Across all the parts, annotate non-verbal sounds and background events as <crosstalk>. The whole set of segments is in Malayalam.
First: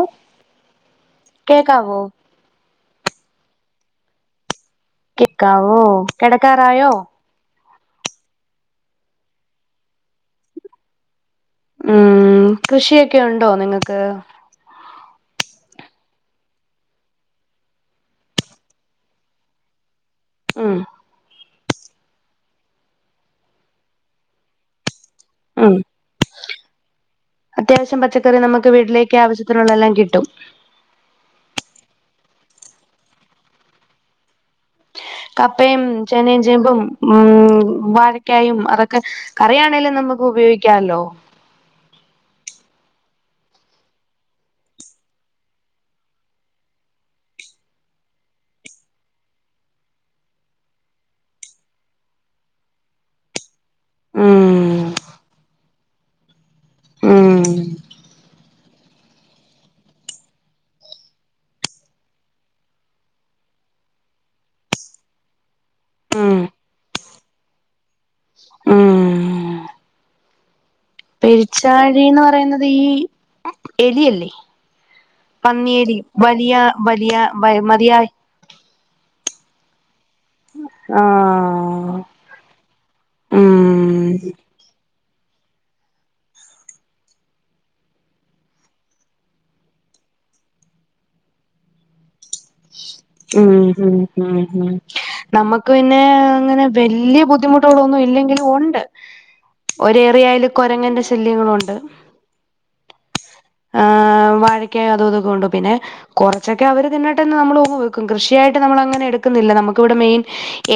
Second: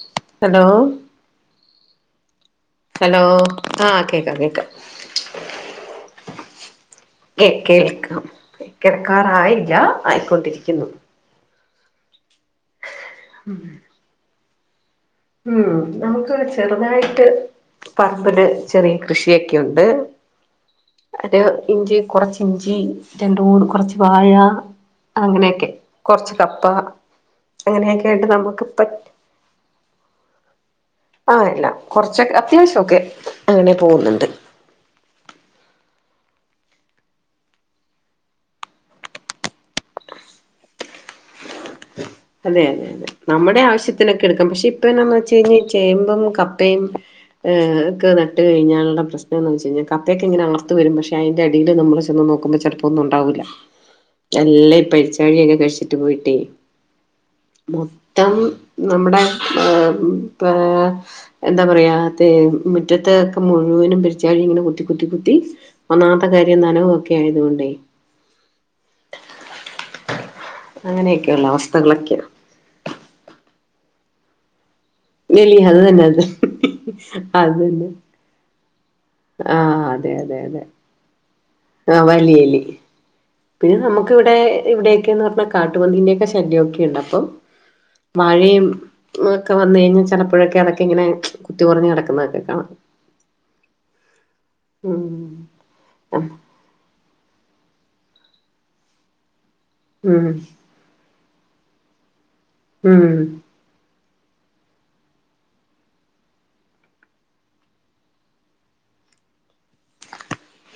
ഓ ഹലോ കേക്കാവോ ഹലോ ആഹ് കേക്കാം കേക്കാം കെക്കാവോ കെടക്കാറായോ? കെ കേൾക്കാം കെട്ക്കാറായില്ല ആയിക്കൊണ്ടിരിക്കുന്നു ഉം കൃഷിയൊക്കെയുണ്ടോ നിങ്ങക്ക്? ഉം നമുക്ക് ചെറുതായിട്ട് പറമ്പില് ചെറീ കൃഷിയൊക്കെയുണ്ട് ഉം അത് ഇഞ്ചി കൊറച്ച് ഇഞ്ചി രണ്ട് മൂന്ന് കൊറച്ച് വാഴ അങ്ങനെയൊക്കെ ഉം കൊറച്ച് കപ്പ അങ്ങനെയൊക്കെ ആയ്ട്ട് ന്നമുക്ക് പറ്റ് ത്രന്നല്ലോം കിട്ടും ആഹ് ആല്ല കൊർച്ചൊക്കെ അത്യാവശ്യ ഒക്കെ അങ്ങനെ പോഉന്നുണ്ട് കപ്പയും, ചേനയും, ചേമ്പും മ് വാഴക്കായും അതൊക്കെ കറി ആണേലും ന്നമുക്ക് ഉപയോഗിക്കാലോ അതെ അതെ അതെ ന്നമ്മടെ ആവശ്യത്തിനൊക്കെ എടുക്കും പക്ഷെ ഇപ്പ എന്നാ വെച്ചഴ്ഞാ ഈ ചേമ്പും, കപ്പയും ഏ ഒക്കേ ന്നട്ട് കഴ്ഞ്ഞാഇള്ള പ്രശ്നം ന്ന് വെച്ചഴ്ഞ്ഞാ കപ്പയൊക്കെ ഇങ്ങന അവസ്ഥ വെരും പക്ഷെ അയ്ൻ്റ അടീല് ന്നമ്മള് ചെന്ന് നോക്കുമ്പ ചി ചെൽപ്പൊന്നുണ്ടാഊല ഉം എല്ലം ഇ പെരിച്ചാഴിയൊക്കെ കഴിച്ചിട്ട് പോയിട്ടേ മ്മ് മൊത്തം ന്നമ്മുടെ ഏ മ് പ്ലേ എന്താ പറയാ അതേ മുറ്റത്ത് ഒക്കെ മുഴുവനും പെരിച്ചാഴി ഇങ്ങനെ കുത്തി കുത്തി കുത്തി ഒന്നാമത്ത ഉം കാര്യം ന്നനവൊക്കെ ആയതുകൊണ്ടേ ഉം അങ്ങനെയൊക്കെയുള്ള പെരിച്ചാഴി ന്ന് അവസ്ഥകളൊക്കെയാ പറയുന്നത് ഈ എലിയല്ലേ ഇല്ലല്ല അത് പന്നിഎലി തന്നെ അത് തന്നെ വലിയ വലിയ വൈ അത് തന്നെ മതിയായ് ആഹ് അതെ അതെ അതെ ആഹ് ആഹ് വലിയെലി പിന്നെ ഉം നമുക്കവിടെ ഇവിടെയൊക്കെന്ന് പറഞ്ഞാ കാട്ടുപന്നിന്റെയൊക്കെ ശല്യയൊക്കെുണ്ട് അപ്പോ വാഴയും അതൊക്കെ വന്ന കഴിഞ്ഞാ ചിലപ്പോഴൊക്കെ അതൊക്കെങ്ങനെ കുത്തി മറിഞ് കിടക്കുന്നതൊക്കെ കാണാം ഉം ഉം ഉം ഉം നമ്മക്ക് പിന്നെ അങ്ങനെ വലിയ ബുദ്ധിമുട്ട്കളൊന്നും ഇല്ലങ്കിലും ഒണ്ട് ഉം ഒരേറിയാലും കൊ കൊരങ്ങന്റെ ശല്യങ്ങള് ഒണ്ട് ഉം ആഹ് വാഴക്കയ അത് ഇതൊക്കെ ഉണ്ട് പിന്നെ കുറച്ചൊക്കെ അവര് തിന്നിട്ട്ന്നൊക്കേ നമ്മള് ഓഹ് കൃഷിയായിട്ട് നമ്മള് അങ്ങനെ എടുക്കുന്നില്ല നമുക്കിവിടെ മെയിൻ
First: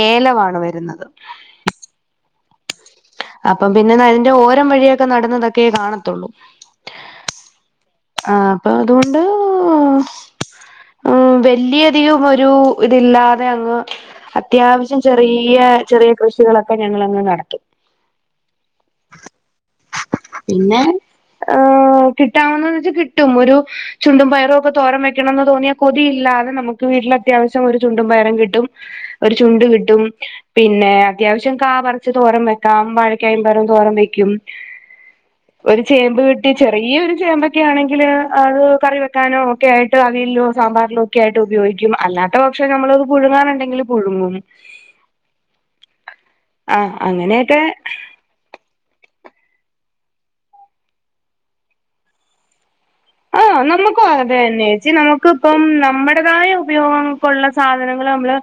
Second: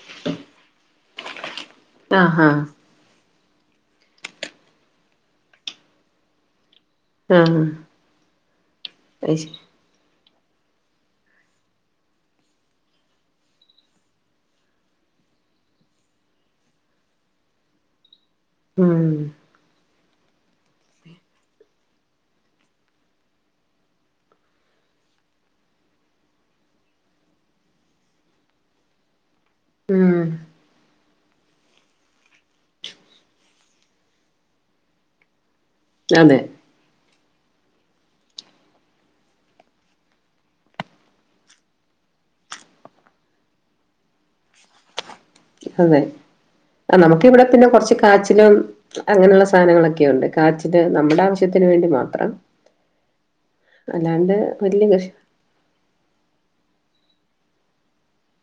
ഏലാവാണ് വരുന്നത് ആഹ് ഹ അപ്പം പിന്നെ അതിന്റെ ഓരം വഴിയൊക്കെ നടന്നതൊക്കെ കാണത്തുള്ളൂ ആഹ് ആഹ് അപ്പൊ അതുകൊണ്ട് അത് ശരി ഉം വല്ലിയധികം ഒരു ഇതില്ലാതെ അങ്ങ് അത്യാവശ്യം ചെറിയ ചെറിയ കൃഷികളൊക്കെ ഞങ്ങള്ങ്ങ് നടത്തും ഉം പിന്നെ ആഹ് കിട്ടാവുന്ന വെച്ചാ കിട്ടും ഒരു ചുണ്ടും പയറും ഒക്കെ തോരം വെക്കണംന്ന് തോന്നിയ കൊതിയില്ലാതെ നമുക്ക് വീട്ടില് അത്യാവശ്യം ഒരു ചുണ്ടും പയറും കിട്ടും <inaudible> ഒരു ചുണ്ട് കിട്ടും ഉം പിന്നെ അത്യാവശ്യം കാ പറിച്ച് തോരം വെക്കും കാ വാഴക്കയമ്പറം തോരം വെക്കും ഒരു ചേമ്പ് അതെ വെട്ടി ചെറിയൊരു ചെമ്പൊക്കെ ആണെങ്കിൽ അത് കറി വെക്കാനോക്കെയായിട്ട് അവിലോ സാമ്പാറിലോ ഒക്കെയായിട്ട് ഉപയോഗിക്കും അല്ലാത്ത പക്ഷം നമ്മളത് പുഴുങ്ങാനുണ്ടെങ്കിൽ പുഴുങ്ങും അതെ ആഹ് നമ്മക്ക് ഇവിടെ പിന്നെ കൊറച്ച് കാച്ചിലും അങ്ങനെയുള്ള സാധനങ്ങളൊക്കെയ ഉണ്ട് കാച്ചില് നമ്മടെ ആവശ്യത്തിന് വേണ്ടി മാത്രം ആഹ് നമ്മക്ക് അത് അല്ലാണ്ട് വലിയ അന്നെച്ചി കൃഷി നമുക്ക് ഇപ്പം നമ്മടേതായ ഉപയോഗങ്ങൾക്കുള്ള സാധനങ്ങള് നമ്മള്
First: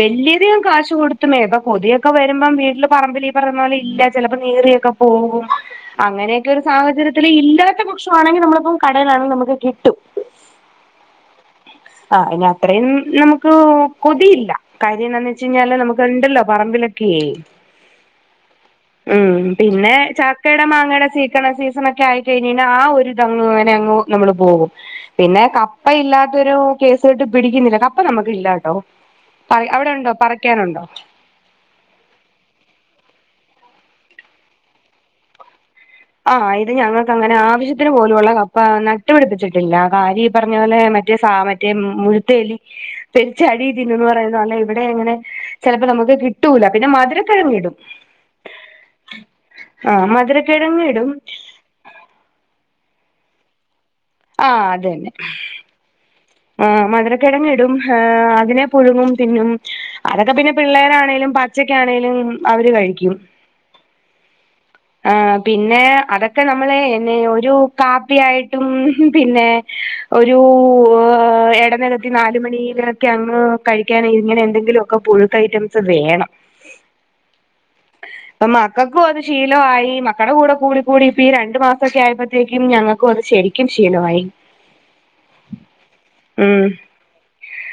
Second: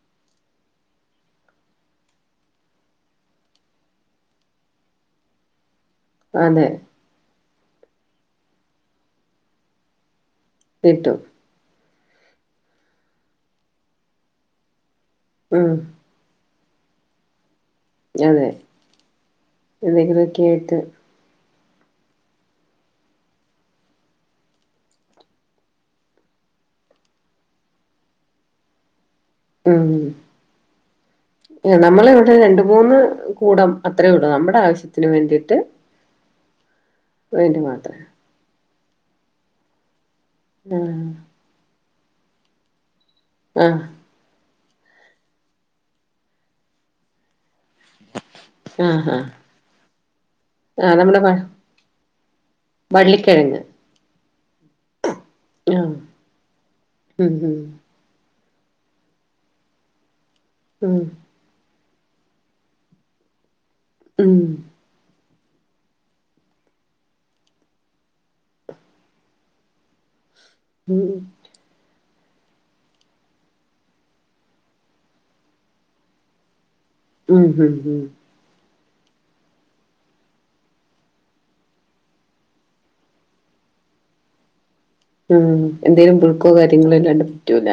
വലിയധികം കാശ് കൊടുത്തുമേ ഇപ്പൊ കൊതിയൊക്കെ വരുമ്പം വീട്ടില് പറമ്പിൽ ഈഹ് പറയുന്ന പോല ഇല്ല ചിലപ്പോ നീറീയൊക്കെ <inaudible> അങ്ങനേക്കെ ഒരു അതെ സാഹചര്യത്തില് ഇല്ലാത്ത പക്ഷവാണെങ്കി നമ്മളിപ്പം കടേലാണെങ്കി നമുക്ക് കിട്ടും കിട്ടും ആഹ് അയ്ന് അത്രയും നമ്മക്ക് കൊതിയില്ല കാര്യയെന്താന്ന് വെച്ച ഴിഞ്ഞാല് ഉം നമുക്ക് - അത്ണ്ടല്ലൊ പറമ്പിലൊക്കേ അതെ ഉം പിന്നെ എന്തെങ്കിലുമൊക്കെ ചക്കേടേം ആയിട്ട് മാങ്ങേടേം സീ- സീസണക്കെ ആയിക്കഴിഞ്ഞഴിഞ്ഞ ആഹ് ഒരിതങ്ങനെ അങ്ങ് നമ്മള് പോകും പിന്നെ കപ്പ ഇല്ലാത്തൊരു കേസെട്ട് പിടിക്കുന്നില്ല കപ്പ നമ്മക്ക് ഇല്ലാട്ടൊ പറിക്കാ അവിടെ ഉണ്ടോ പറിക്കാനുണ്ടൊ നമ്മളിവിടെ രണ്ട് മൂന്ന് കൂടം അത്രേള്ളു നമ്മടെ ആവശ്യത്തിന് വേണ്ടീട്ട്- ആഹ് ഇത് ഞങ്ങക്ക് അങ്ങന ആവിശ്യത്തിന് മാത്രം പോലുള്ള കപ്പ നട്ട്പിടിപ്പിച്ചിട്ടില്ല കാര്യം - പറഞ്ഞോലെ ആഹ് മറ്റെ സാ മറ്റെ മുഴുത്തേലി പെരിച്ചാഴി ആഹ് തിന്നന്ന് പറയുന്നപോലെ ഇവിടെ അങ്ങനെ ചെലപ്പം നമ്മക്ക് കിട്ടൂല പിന്ന മധുരക്കെഴങ്ങിടും ആഹ് ആഹ് ആഹ് മധുരക്കെഴങ്ങ് - അതമ്മടെ വ വള്ളിക്കെഴങ്ങ് ആഹ് അതന്നെ ആഹ് ആഹ് ഉം ഉം മധുരക്കെഴങ്ങിടും അതിനെ പുഴുങ്ങും തിന്നും അതൊക്ക പ്പിന്നെ- ഉം പിള്ളേരാണേലും പച്ചക്കാണേലും അവര് കഴിക്കും- ഉം ആഹ് പിന്നേ അതൊക്കെ നമ്മള് എന്നെയൊരു കാപ്പി ആയിട്ടും പിന്നേ- ഒരു ഉം എടനെല- നാലുമണിലൊക്കെ അങ്ങ് കഴിക്കാൻ ഇങ്ങനെ എന്തെങ്കിലു ഒക്കെ പുഴുക്കൈറ്റംസ് വേണം ഉം ഉം ഉം പ്പം മക്കക്കുഅത് ശീ- ലവായി മക്കള കൂടെ കൂടി കൂടി ഇപ്പ ഈ രണ്ടു മാസൊക്കെ ആയപ്പോത്തേക്കും ഞങ്ങൾക്കു അത് ശെരിക്കും ശീലവായി ഉം എന്തേലും പുഴുക്കോ ഉം കാര്യങ്ങളൊ ഇല്ലാണ്ട് പറ്റൂല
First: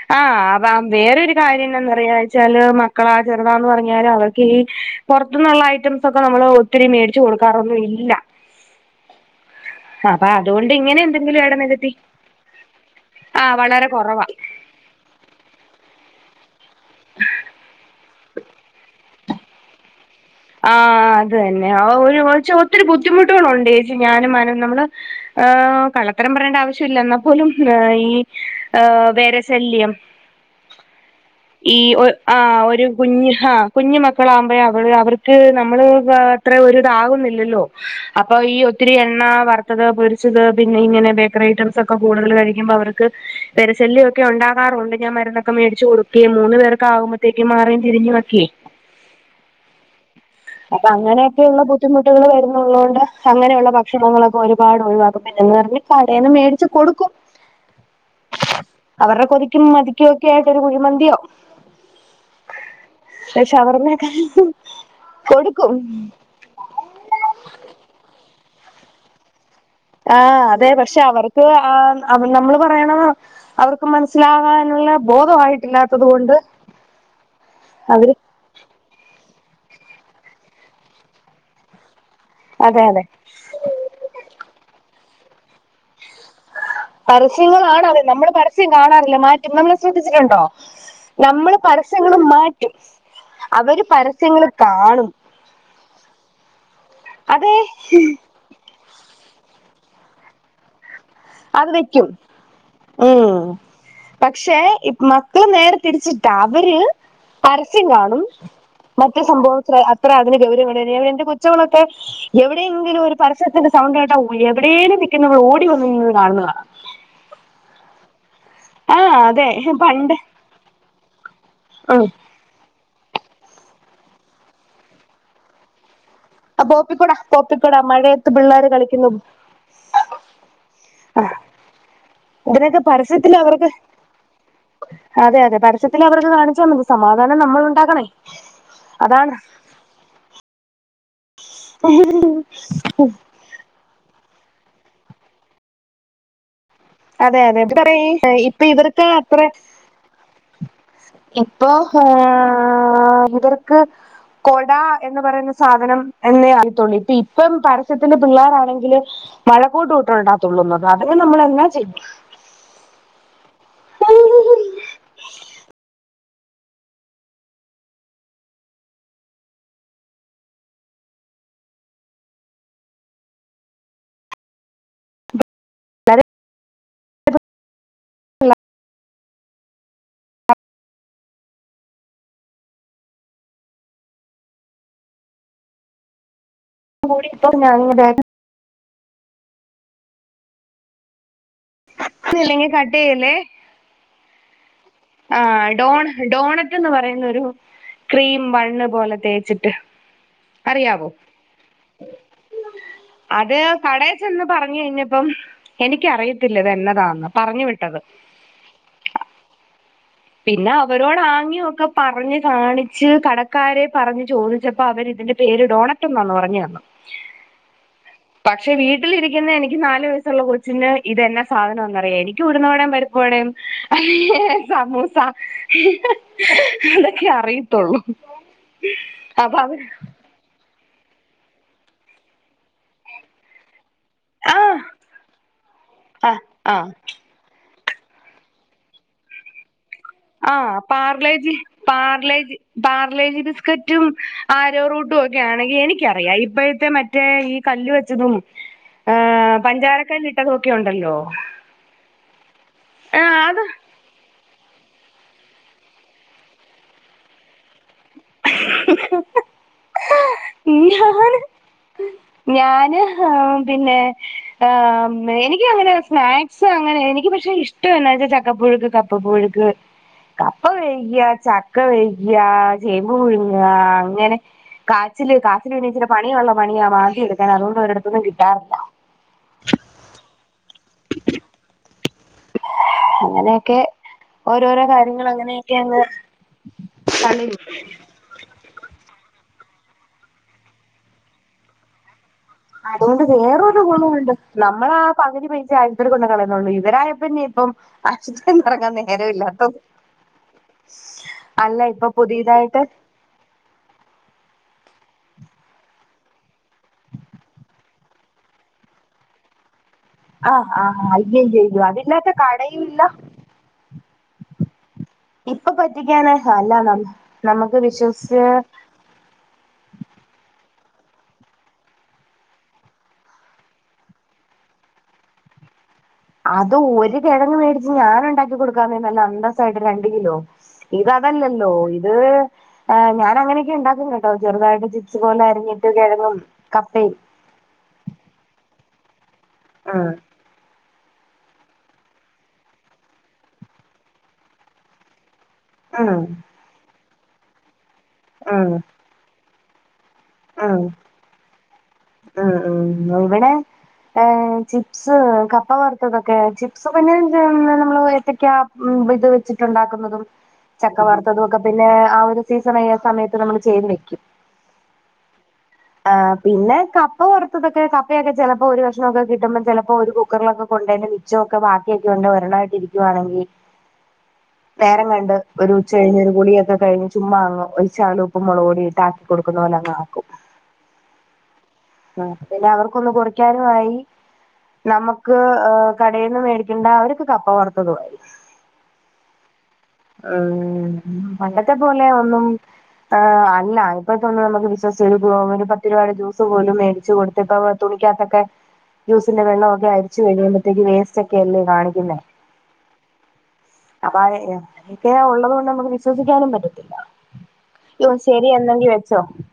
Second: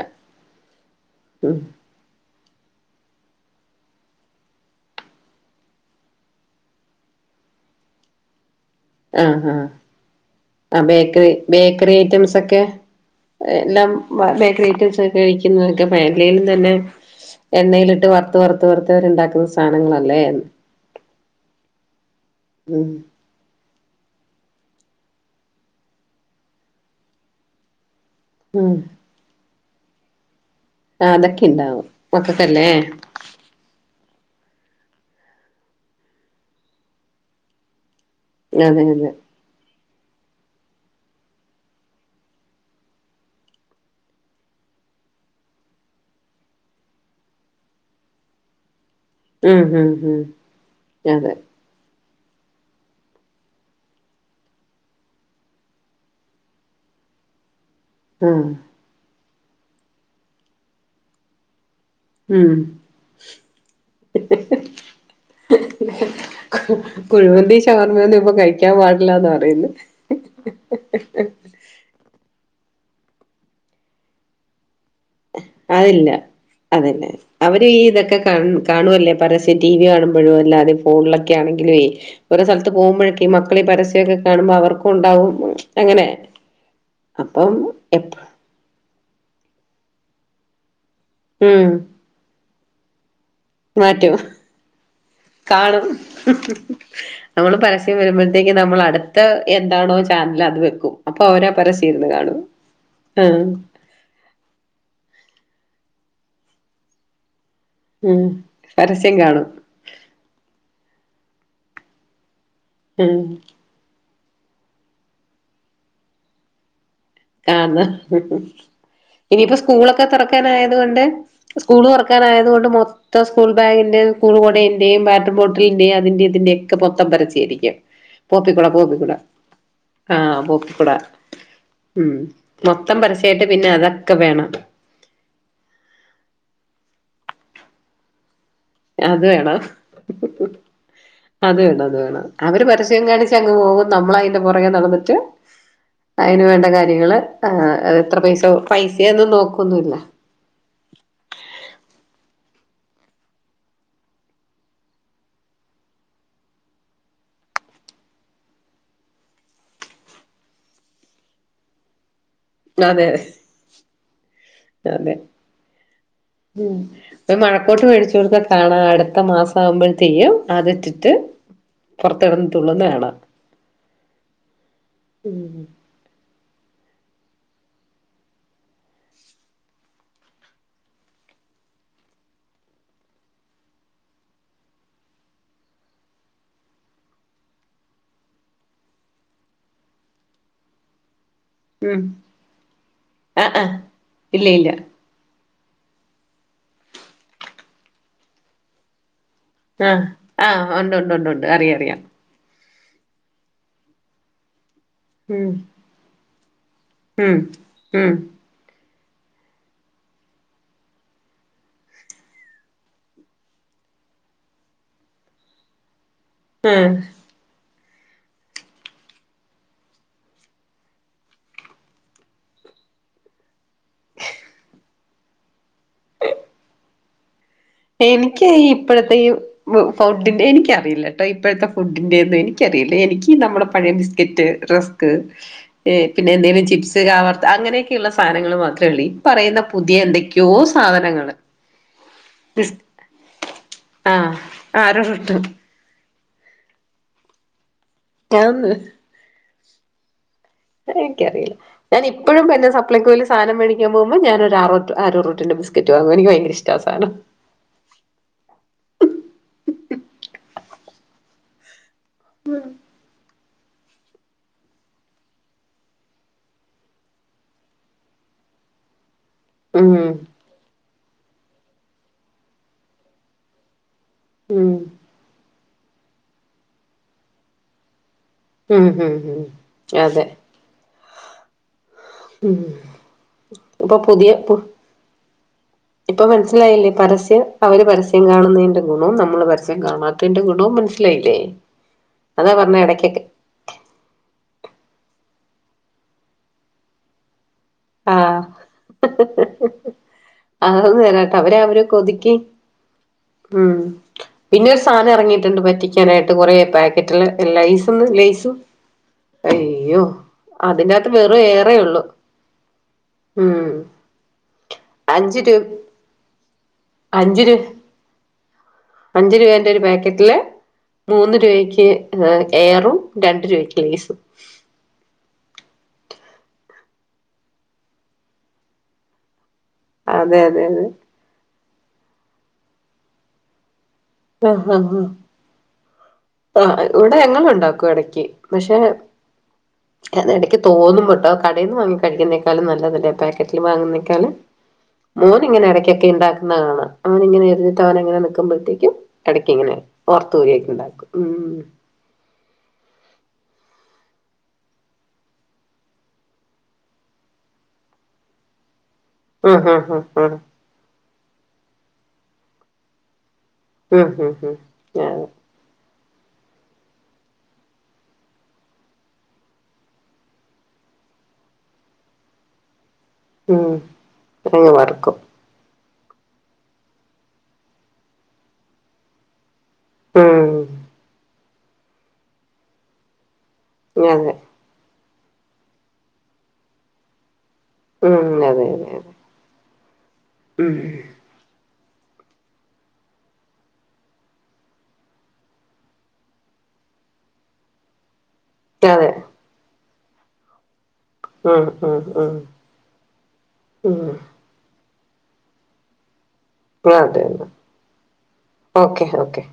ഉം പറഞ്ഞാച്ചാല് മക്കളാ ചെറുതാന്ന് പറഞ്ഞാല് അവർക്ക് ഈ പൊറത്തുന്നുള്ള ഐറ്റംസ് ഒക്ക നമ്മള്- ഒത്തിരീം മേടിച്ച് കൊടുക്കാറൊന്നും ഇല്ല ആഹ് ആഹ് അപ്പൊ അതുകൊണ്ട് ആഹ് ഇങ്ങനെ ബേക്കറി എന്തെങ്കിലും എട നികത്തി ബേക്കറി ഐറ്റംസൊക്കെ- ആഹ് വളരെ എല്ലാം കുറവാ ബേക്കറിഐറ്റംസൊ- കഴിക്കുന്നതൊക്കെ <unintelligible> തന്നെ എണ്ണയിലിട്ട് വറുത്ത് വറുത്ത് വറുത്ത്അവരുണ്ടാക്കുന്ന സാ - നങ്ങളല്ലേ ആഹ് ആഹ് അത് ന്നെ ആഹ് ഒരു ഒരുച്ച ഒത്തിരി ഉം ബുദ്ധിമു- ണ്ട് യേച്ചി ഞാനും മാനും നമ്മള് കള്ളത്തരം പറയേണ്ട ആവശ്യ ഇല്ല എന്നാ പോലും ഈ ഉം ഏഹ് വേരശല്യം ആ അതൊക്കെ ഈ ഇണ്ടാവും ഒ ആഹ് മക്കക്കല്ലേ ഒരു കുഞ്ഞ് ഹാ - കുഞ്ഞ് മക്കളാവുമ്പൊഴ് അവള് അവർക്ക് നമ്മള് അത്ര ഒരു ഇതാവുന്നില്ലല്ലൊ അപ്പൊ ഈ അതെ ഒത്തിരി അതെ എണ്ണ വറ് ത്തത്, പൊരിച്ചത് പിന്നെ ഇങ്ങനെ ബേക്കറി ഐറ്റംസ് ഒക്ക കൂടുതല് കഴിക്കുമ്പൊ അവർക്ക് വെര ശല്യൊക്കെ ഒണ്ടാകാറുണ്ട് ഞാൻ മരുന്നൊക്കെ മേടിച്ച് കൊടുക്കേം മൂന്ന് പേർക്ക് ആവുമ്പഴത്തേക്കും മാറിയും തിരിഞ്ഞു വൊക്കെ ഉം ഉം ഉം അപ്പൊ അതെ അങ്ങനേക്കെയുള്ള ബു ബുദ്ധിമുട്ടുകൾ വരുന്നുള്ളോണ്ട് അങ്ങനെയുള്ള ഭക്ഷണങ്ങളൊക്കെ ഒരുപാട് ഒഴിവാക്കും പിന്നെന്ന് പറഞ്ഞ് കടേന്ന് മേടിച്ചു കൊടുക്കും ആഹ് അവരുടെ കൊതിക്കും മതിക്കും ഒക്കെ ആയിറ്റ് ഒര് കുഴിമന്തിയോ ഉം ഷവർമെക്കെ കുഴിമന്തി ശവർമ്മയൊന്നും ഇപ്പൊ കഴിക്കാൻ പാടില്ലന്ന് പറയുന്നു ആഹ് അതെ പക്ഷെ അവർക്ക് ആ അ നമ്മള് പറയണ അവർക്ക് മനസ്സിലാകാനുള്ള ബോധമായിട്ടില്ലാത്തത് അതില്ല കൊണ്ട് അതന്നെ അവര ഈ അവര് ഇതൊക്കെ കാ കാണുവല്ലേ പരസ്യ ടി വി കാണുമ്പോഴും അല്ലാതെ ഫോണിലൊക്കെ ആണെങ്കിലുവേ ഓരോ സ്ഥലത്ത് അതെ അതെ പോകുമ്പോഴക്കും ഈ മക്കള പരസ്യൊക്കെ കാണുമ്പോ അവർക്കും ഉണ്ടാവും അങ്ങനെ അപ്പം പരസ്യങ്ങളാണതെ എപ്പ നമ്മള് പരസ്യം കാണാറില്ല മാറ്റും നമ്മളെ ശ്രദ്ധിച്ചിട്ടുണ്ടോ നമ്മള് ഉം പരസ്യ മാറ്റും അവര് മാറ്റും പരസ്യങ്ങള് കാണും കാണും അതെ നമ്മള് പരസ്യം വരുമ്പോ നമ്മൾ അടുത്ത എന്താണോ ചാനൽ അത് വെക്കും അപ്പൊ അവരാ ആ അത് പരസ്യം വെക്കും ഇരുന്ന് കാണൂ ഉം ആഹ് പക്ഷെ മക്കള് നേരെ തിരിച്ചിട്ടാ അവര് പരസ്യം ഉം കാണും മറ്റ പരസ്യം കാണും സംഭവ അത്ര അതിന് ഗൗരവംണ്ട എന്റെ കൊച്ചങ്ങളൊക്കെ എവിടെയെങ്കിലും ഒരു ഉം പരസ്യത്തി സൗണ്ട്കേട്ട എവിടെയേും നിൽക്കുന്നടെ ഓടി വന്ന് നിന്ന് കാണുന്നതാണ് ആണോ ആ അതെ ഇനിയിപ്പ സ്കൂളൊക്കെ തോറ പണ്ട് തോറക്കാനായത്കൊണ്ട് സ്കൂള് ഉം തൊറക്കാനായത് കൊണ്ട് മൊ ത്തം സ്കൂൾ ബാഗിന്റെ സ്കൂൾ കുടന്റെയും വാട്ടർ ബോട്ടിലിന്റെയും അതിന്റെ ഇതിന്റെയഒക്കെ പൊത്തം പോപ്പിക്കൊട പരസ്യം ആരിക്കും പോപ്പിക്കൊട മഴയത്ത് പിള്ളേർ കളിക്കുന്നു പോപ്പിക്കുടപോപ്പിക്കുട ആഹ് പോപ്പിക്കൂട ഉം ഇതിനൊക്കെ മൊത്തം പരസ്യത്തിൽ പരസ്യായിട്ട് പിന്നെ അവർക്ക് അതൊക്കെ വേണം അതെ അതെ പരസ്യത്തിൽ അവർത് കാണിച്ചു തന്നത് സമാധാനം നമ്മൾ ഉണ്ടാക്കണേ അത് അതാണ് വേണം അത് വേണം അത് വേണം അവര് പരസ്യം കാണി ച്ചങ്ങ് പോവും നമ്മളയിന്റെ പുറകെ നടന്നിട്ട് അയ്ന് വേണ്ടാകാര്യ നിങ്ങള് അതെ അതെ ഏഹ് ഇവരെ എത്ര പൈസ, ഇപ്പൊ ഇവർക്ക് പൈസയൊന്നും നോക്കൊന്നുല്ല ഇപ്പോ ഏഹ് ഇവർക്ക് കൊട എന്ന് പറയുന്ന സാധനം എന്നേ അറിയത്തോള്ളൂ ഇപ്പ ഇപ്പം പരസ്യത്തിന്റെ പിള്ളേരാണെങ്കിലും മഴ കോട്ടും ഇട്ടോണ്ടാത്തുള്ളുന്നത് അതിന് നമ്മളെന്നാ ചെയ്യും അതെ അതെ മം ഇപ്പ മഴക്കോട്ട് മേടിച്ചു കൊടുത്ത കാണാ അടുത്ത മാസാവുമ്പോഴതേക്കും അത് ഇട്ടിട്ട് പൊറത്ത്കടന്ന് തുള്ളുന്നെ കാണാം <unintelligible> <unintelligible> കൂടി ഇപ്പ ഞങ്ങടെണ് ഉം ഇല്ലെങ്കിൽ കട്ട് ചെയ്യല്ലേ ആഹ് ആഹ് ഇല്ല ഇല്ല ആഹ് ഡോണ് ഡോണറ്റ് എന്ന് പറയുന്നൊരു ക്രീം ബണ്ണ് പോലെ തേച്ചി ആഹ് ആഹ് ഒണ്ട് ഒണ്ട് ഒണ്ട്ണ്ട് അറിയാം അറിയാം അത് കടെച്ചെന്ന് പറഞ്ഞു കഴിഞ്ഞപ്പം ഉം എനിക്കറിയത്തില്ലത് എന്നാ താ ന്ന് ഉം പറഞ്ഞു വിട്ടത് ഉം പിന്നെ അവരോടാങ്ങ്യൊക്കെ പറഞ്ഞ് കാണിച്ച് കടക്കാരെ പറഞ് ചോദിച്ചപ്പോ അവരിതിന്റെ പേര് ഡോണറ്റ്ന്നാന്ന് പറഞ്ഞ് തന്ന് ഉം പക്ഷെ വീട്ടിലിരിക്കുന്ന എനിക്ക് നാല് വയസ്സുള്ള കൊച്ചിന് ഇതെന്നാ സാധനോന്നറിയാം എനിക്ക് ഉഴുന്ന് വടേം പരിപ്പ് വടേം ഏഹ് സമൂസ അതൊക്കെ അറിയു എനിക്ക് ഈ ഇപ്പഴത്തെ ഈ അവർ ഫുഡിന്റെ എനിക്കറിയില്ലട്ട ഇപ്പോഴത്തെ ഫുഡൻ്റെ ഒന്നും എനിക്ക് അറിയില്ല എനിക്ക് നമ്മളെ പഴയ ബിസ് ക്കറ്റ് ആ റസ്ക്ക് പിന്നെ ആ എന്തെലും ആ ചിപ്സ് കാ വർത്തത് അങ്ങനെ ക്കെള്ള സാധനങ്ങൾ മാത്രേള്ളൂ ഇപറയുന്ന പുതിയ എന്തൊക്കെയോ സാധനങ്ങൾ പാർലേ പാർലേജി ബിസ്ക്കറ്റും ആഹ് ആരോറൂട്ടും ഒക്കെ ആരോടും ആണെങ്കിൽ എനിക്കറിയാ ഇപ്പ മറ്റേ ഈ കല്ല് വെച്ചതും ഞാനൊന്ന് ഏഹ് പഞ്ചാരക്കല്ല് എനിക്കറിയില്ല ഞാൻ ഇപ്പഴും പിന്നെ സപ്ലൈ കോയിൽ ആഹ് സാനം അത് മേടിക്കാ പോവ്മ്പോ ഞാനൊരു ആറോ ആരോ റൂട്ടിന്റെ ബിസ്കറ്റ് വാങ്ങും എനിക്ക് ഭയങ്കര ഇഷ്ട്ടാ ആ സാനം ഞാന് ഞാന് ആഹ് പിന്നെ ആഹ് എനിക്ക് അങ്ങനെ സ്നാക്ക്സ് അങ്ങനെ എനിക്ക് പക്ഷെ ഇഷ്ടം എന്നാ വെച്ചാ ചക്കപ്പുഴുക്ക് കപ്പ പുഴുക്ക് ക്ക് ഉം കപ്പ വേവിക്കാ ചക്ക വേവിക്കാ ചേമ്പ് പുഴുങ്ങാ അങ്ങനെ ഉം കാച്ചില് കാച്ചില് പിന്നെ ഇച്ചിരി പണിയുള്ള പണിയാ മാന്തി എടുക്കാന് അതൊണ്ട് ഒരെടുത്ത്ന്നും കിട്ടാറില്ല ഉം ഉം അതെ <inaudible> ഉം അങ്ങനെയൊക്കെ ഇപ്പൊ പുതിയ പു ഓരോരോ കാര്യങ്ങൾ അങ്ങനെയൊക്കെ അങ്ങ് ഇപ്പൊ മനസിലായില്ലേ പരസ്യം കളയും അവര് പരസ്യ രസ്യം കാണുന്നതിന്റെ ഗുണും നമ്മള് പരസ്യം കാണാത്തതിന്റെ ഗുണവും മനസ്സിലായില്ലേ അതാ പറഞ്ഞ അതോണ്ട് ഇടക്കൊക്കെ വേറൊരു ഗുണണ്ട് നമ്മളാ പകുതി പൈസെയേ ആയ്ച്ചേൽ കൊണ്ടോയി കളയുന്നുള്ളൂ ഇവരായപ്പിന്നെ ഇപ്പം ആഹ് ആശുപത്രിന്ന് എറങ്ങാൻ നേരല്ലാത്തത് അതൊന്ന് തരാട്ടോ അവര് അല്ല അവര് ഇപ്പൊ കൊതിക്ക് പുതിയതായിട്ട് ഉം പിന്നെ ഒരു സാധനം ഇറങ്ങിയിട്ടുണ്ട് പറ്റിക്കാനായിട്ട് കൊറേ പാക്കറ്റില് ലൈസും ലൈസും അയ്യോ ആഹ് ആഹ് അതിന്റകത്ത് വെറും ഏറെ അയ്യയ്യയ്യോ ഉള്ളു അതില്ലാത്ത കടയും ഇല്ല ഉം അഞ്ച് രൂ ഇപ്പ പറ്റിക്കാന് അല്ല അഞ്ച് രൂ നമുക്ക് വിശ്വസിച്ച് അഞ്ച് രൂപേന്റെ ഒരു പാക്കറ്റില് മൂന്ന് രൂപയ്ക്ക് എയറും രണ്ട് രൂപയ്ക്ക് ലേസും അത് ഒരു കിഴങ്ങ് മേടിച്ച് ഞാൻ ഉണ്ടാക്കി കൊടുക്കാന്നേ നല്ല അന്തസ്സായിട്ട് രണ്ട് കിലോ അതെ അതെ അതെ ഇത അതല്ലല്ലോ ഇത് ഞാൻ അങ്ങനെയൊക്കെ ഇണ്ടാക്കും കേട്ടോ ആഹ് ചെറുതായിട്ട് ആഹ് ആഹ് ചിപ്സ് പോല അരഞ്ഞ് ട്ട് കെഴങ്ങും ആ ഇവിടെ ഞങ്ങൾ ഇണ്ടാക്കും എടക്ക് പക്ഷെ ആഹ് ഇടക്ക് തോന്നു കേട്ടോ കടയിൽ നിന്ന് വാങ്ങി കഴിക്കുന്നതിനേക്കാൾ നല്ലതല്ലേ പാക്കറ്റിൽ വാങ്ങുന്നേക്കാൾ മോൻ ഇങ്ങനെ ഇടയ്ക്കൊക്കെ ആഹ് ഇണ്ടാക്കുന്നത് കാണാം അവൻ ഇങ്ങെനെ എറിഞ്ഞിട്ട് അവൻ ഇങ്ങനെ ആഹ് നിക്കുമ്പോഴത്തേക്കും ഇടക്ക് ഇങ്ങനെ ഓർത്തരിയൊക്കെ ഉണ്ടാക്കും ഉം ആഹ് ആഹ് ഇവ്ടെ ഏഹ ചിപ്സ് കപ്പ വറുത്തതൊക്കെ ചിപ്സ് പിന്നെ നമ്മള് ഏത്തക്ക ഇത്‌ ആഹ് ആഹ് ആഹ് വെച്ചിട്ടുണ്ടാക്കുന്നതും ആഹ് ചക്ക വറത്തതൊക്കെ പിന്നെ ആ ഒരു സീസൺ സമയ ഉം ഉം ഉം ആഹ് പിന്നെ കപ്പ വറുത്തതൊക്കെ കപ്പയൊക്കെ ചിലപ്പോൾ ഒരു കഷ്ണൊക്കെ കിട്ടുമ്പോ ചിലപ്പോ ഒരു കുക്കറിലൊക്കെ കൊണ്ടന്നെ ഉച്ച ഒക്കെ ബാക്കിയൊക്കെ ഉണ്ട് ഒരെണ്ണമായിട്ട് ഇരിക്കുയാണെങ്കിൽ ഉം അതെ ഉം അങ്ങ് നേരം മറക്കും കണ്ട് ഒരു ഉച്ച കഴിഞ്ഞ് ഒരു കുളിയൊക്കെ കഴിഞ്ഞ് ചുമ്മാങ്ങ ഒരു ചകലം ഉപ്പും മുളകുപൊടിയും ഇട്ടാക്കി കൊടുക്കുന്ന പോലെ അങ്ങാക്കും മ്മ് ആഹ് പിന്നെ അവർക്കൊന്ന് കൊറിക്കാനും ആയി അതെ നമുക്ക് കടയിൽ നിന്ന് മേടിക്കേണ്ട അവർക്ക് കപ്പ വറത്ത തും ആയി ഉം അതെ അതെ മ്മ് പണ്ടത്തെ പോലെ ഒന്നും ആഹ് അല്ല ഇപ്പഴത്തെ ഒന്നും നമുക്ക് വിശ്വസിച്ച് ഒരു ഒരു പത്ത് രൂപയുടെ ജ്യൂസ് പോലും മേടിച്ചു കൊടുത്ത് ഇപ്പം തുണിക്കാത്തൊക്കെ അതെ പിന്നെ വെള്ളൊക്കെ അരിച്ച് കഴിയുമ്പഴത്തേക്ക് വേ ച്ചക്കല്ലേ ഉം ഉം കാണിക്കുന്നേ ഉം ഉം അപ്പൊ അതൊക്കെ ഉള്ളത് കൊണ്ട് നമുക്ക് വിശ്വസിക്കാനും അതെന്നെ പറ്റത്തില്ല ശരി എന്നെങ്കി ഓക്കെ വെച്ചോ ഓക്കെ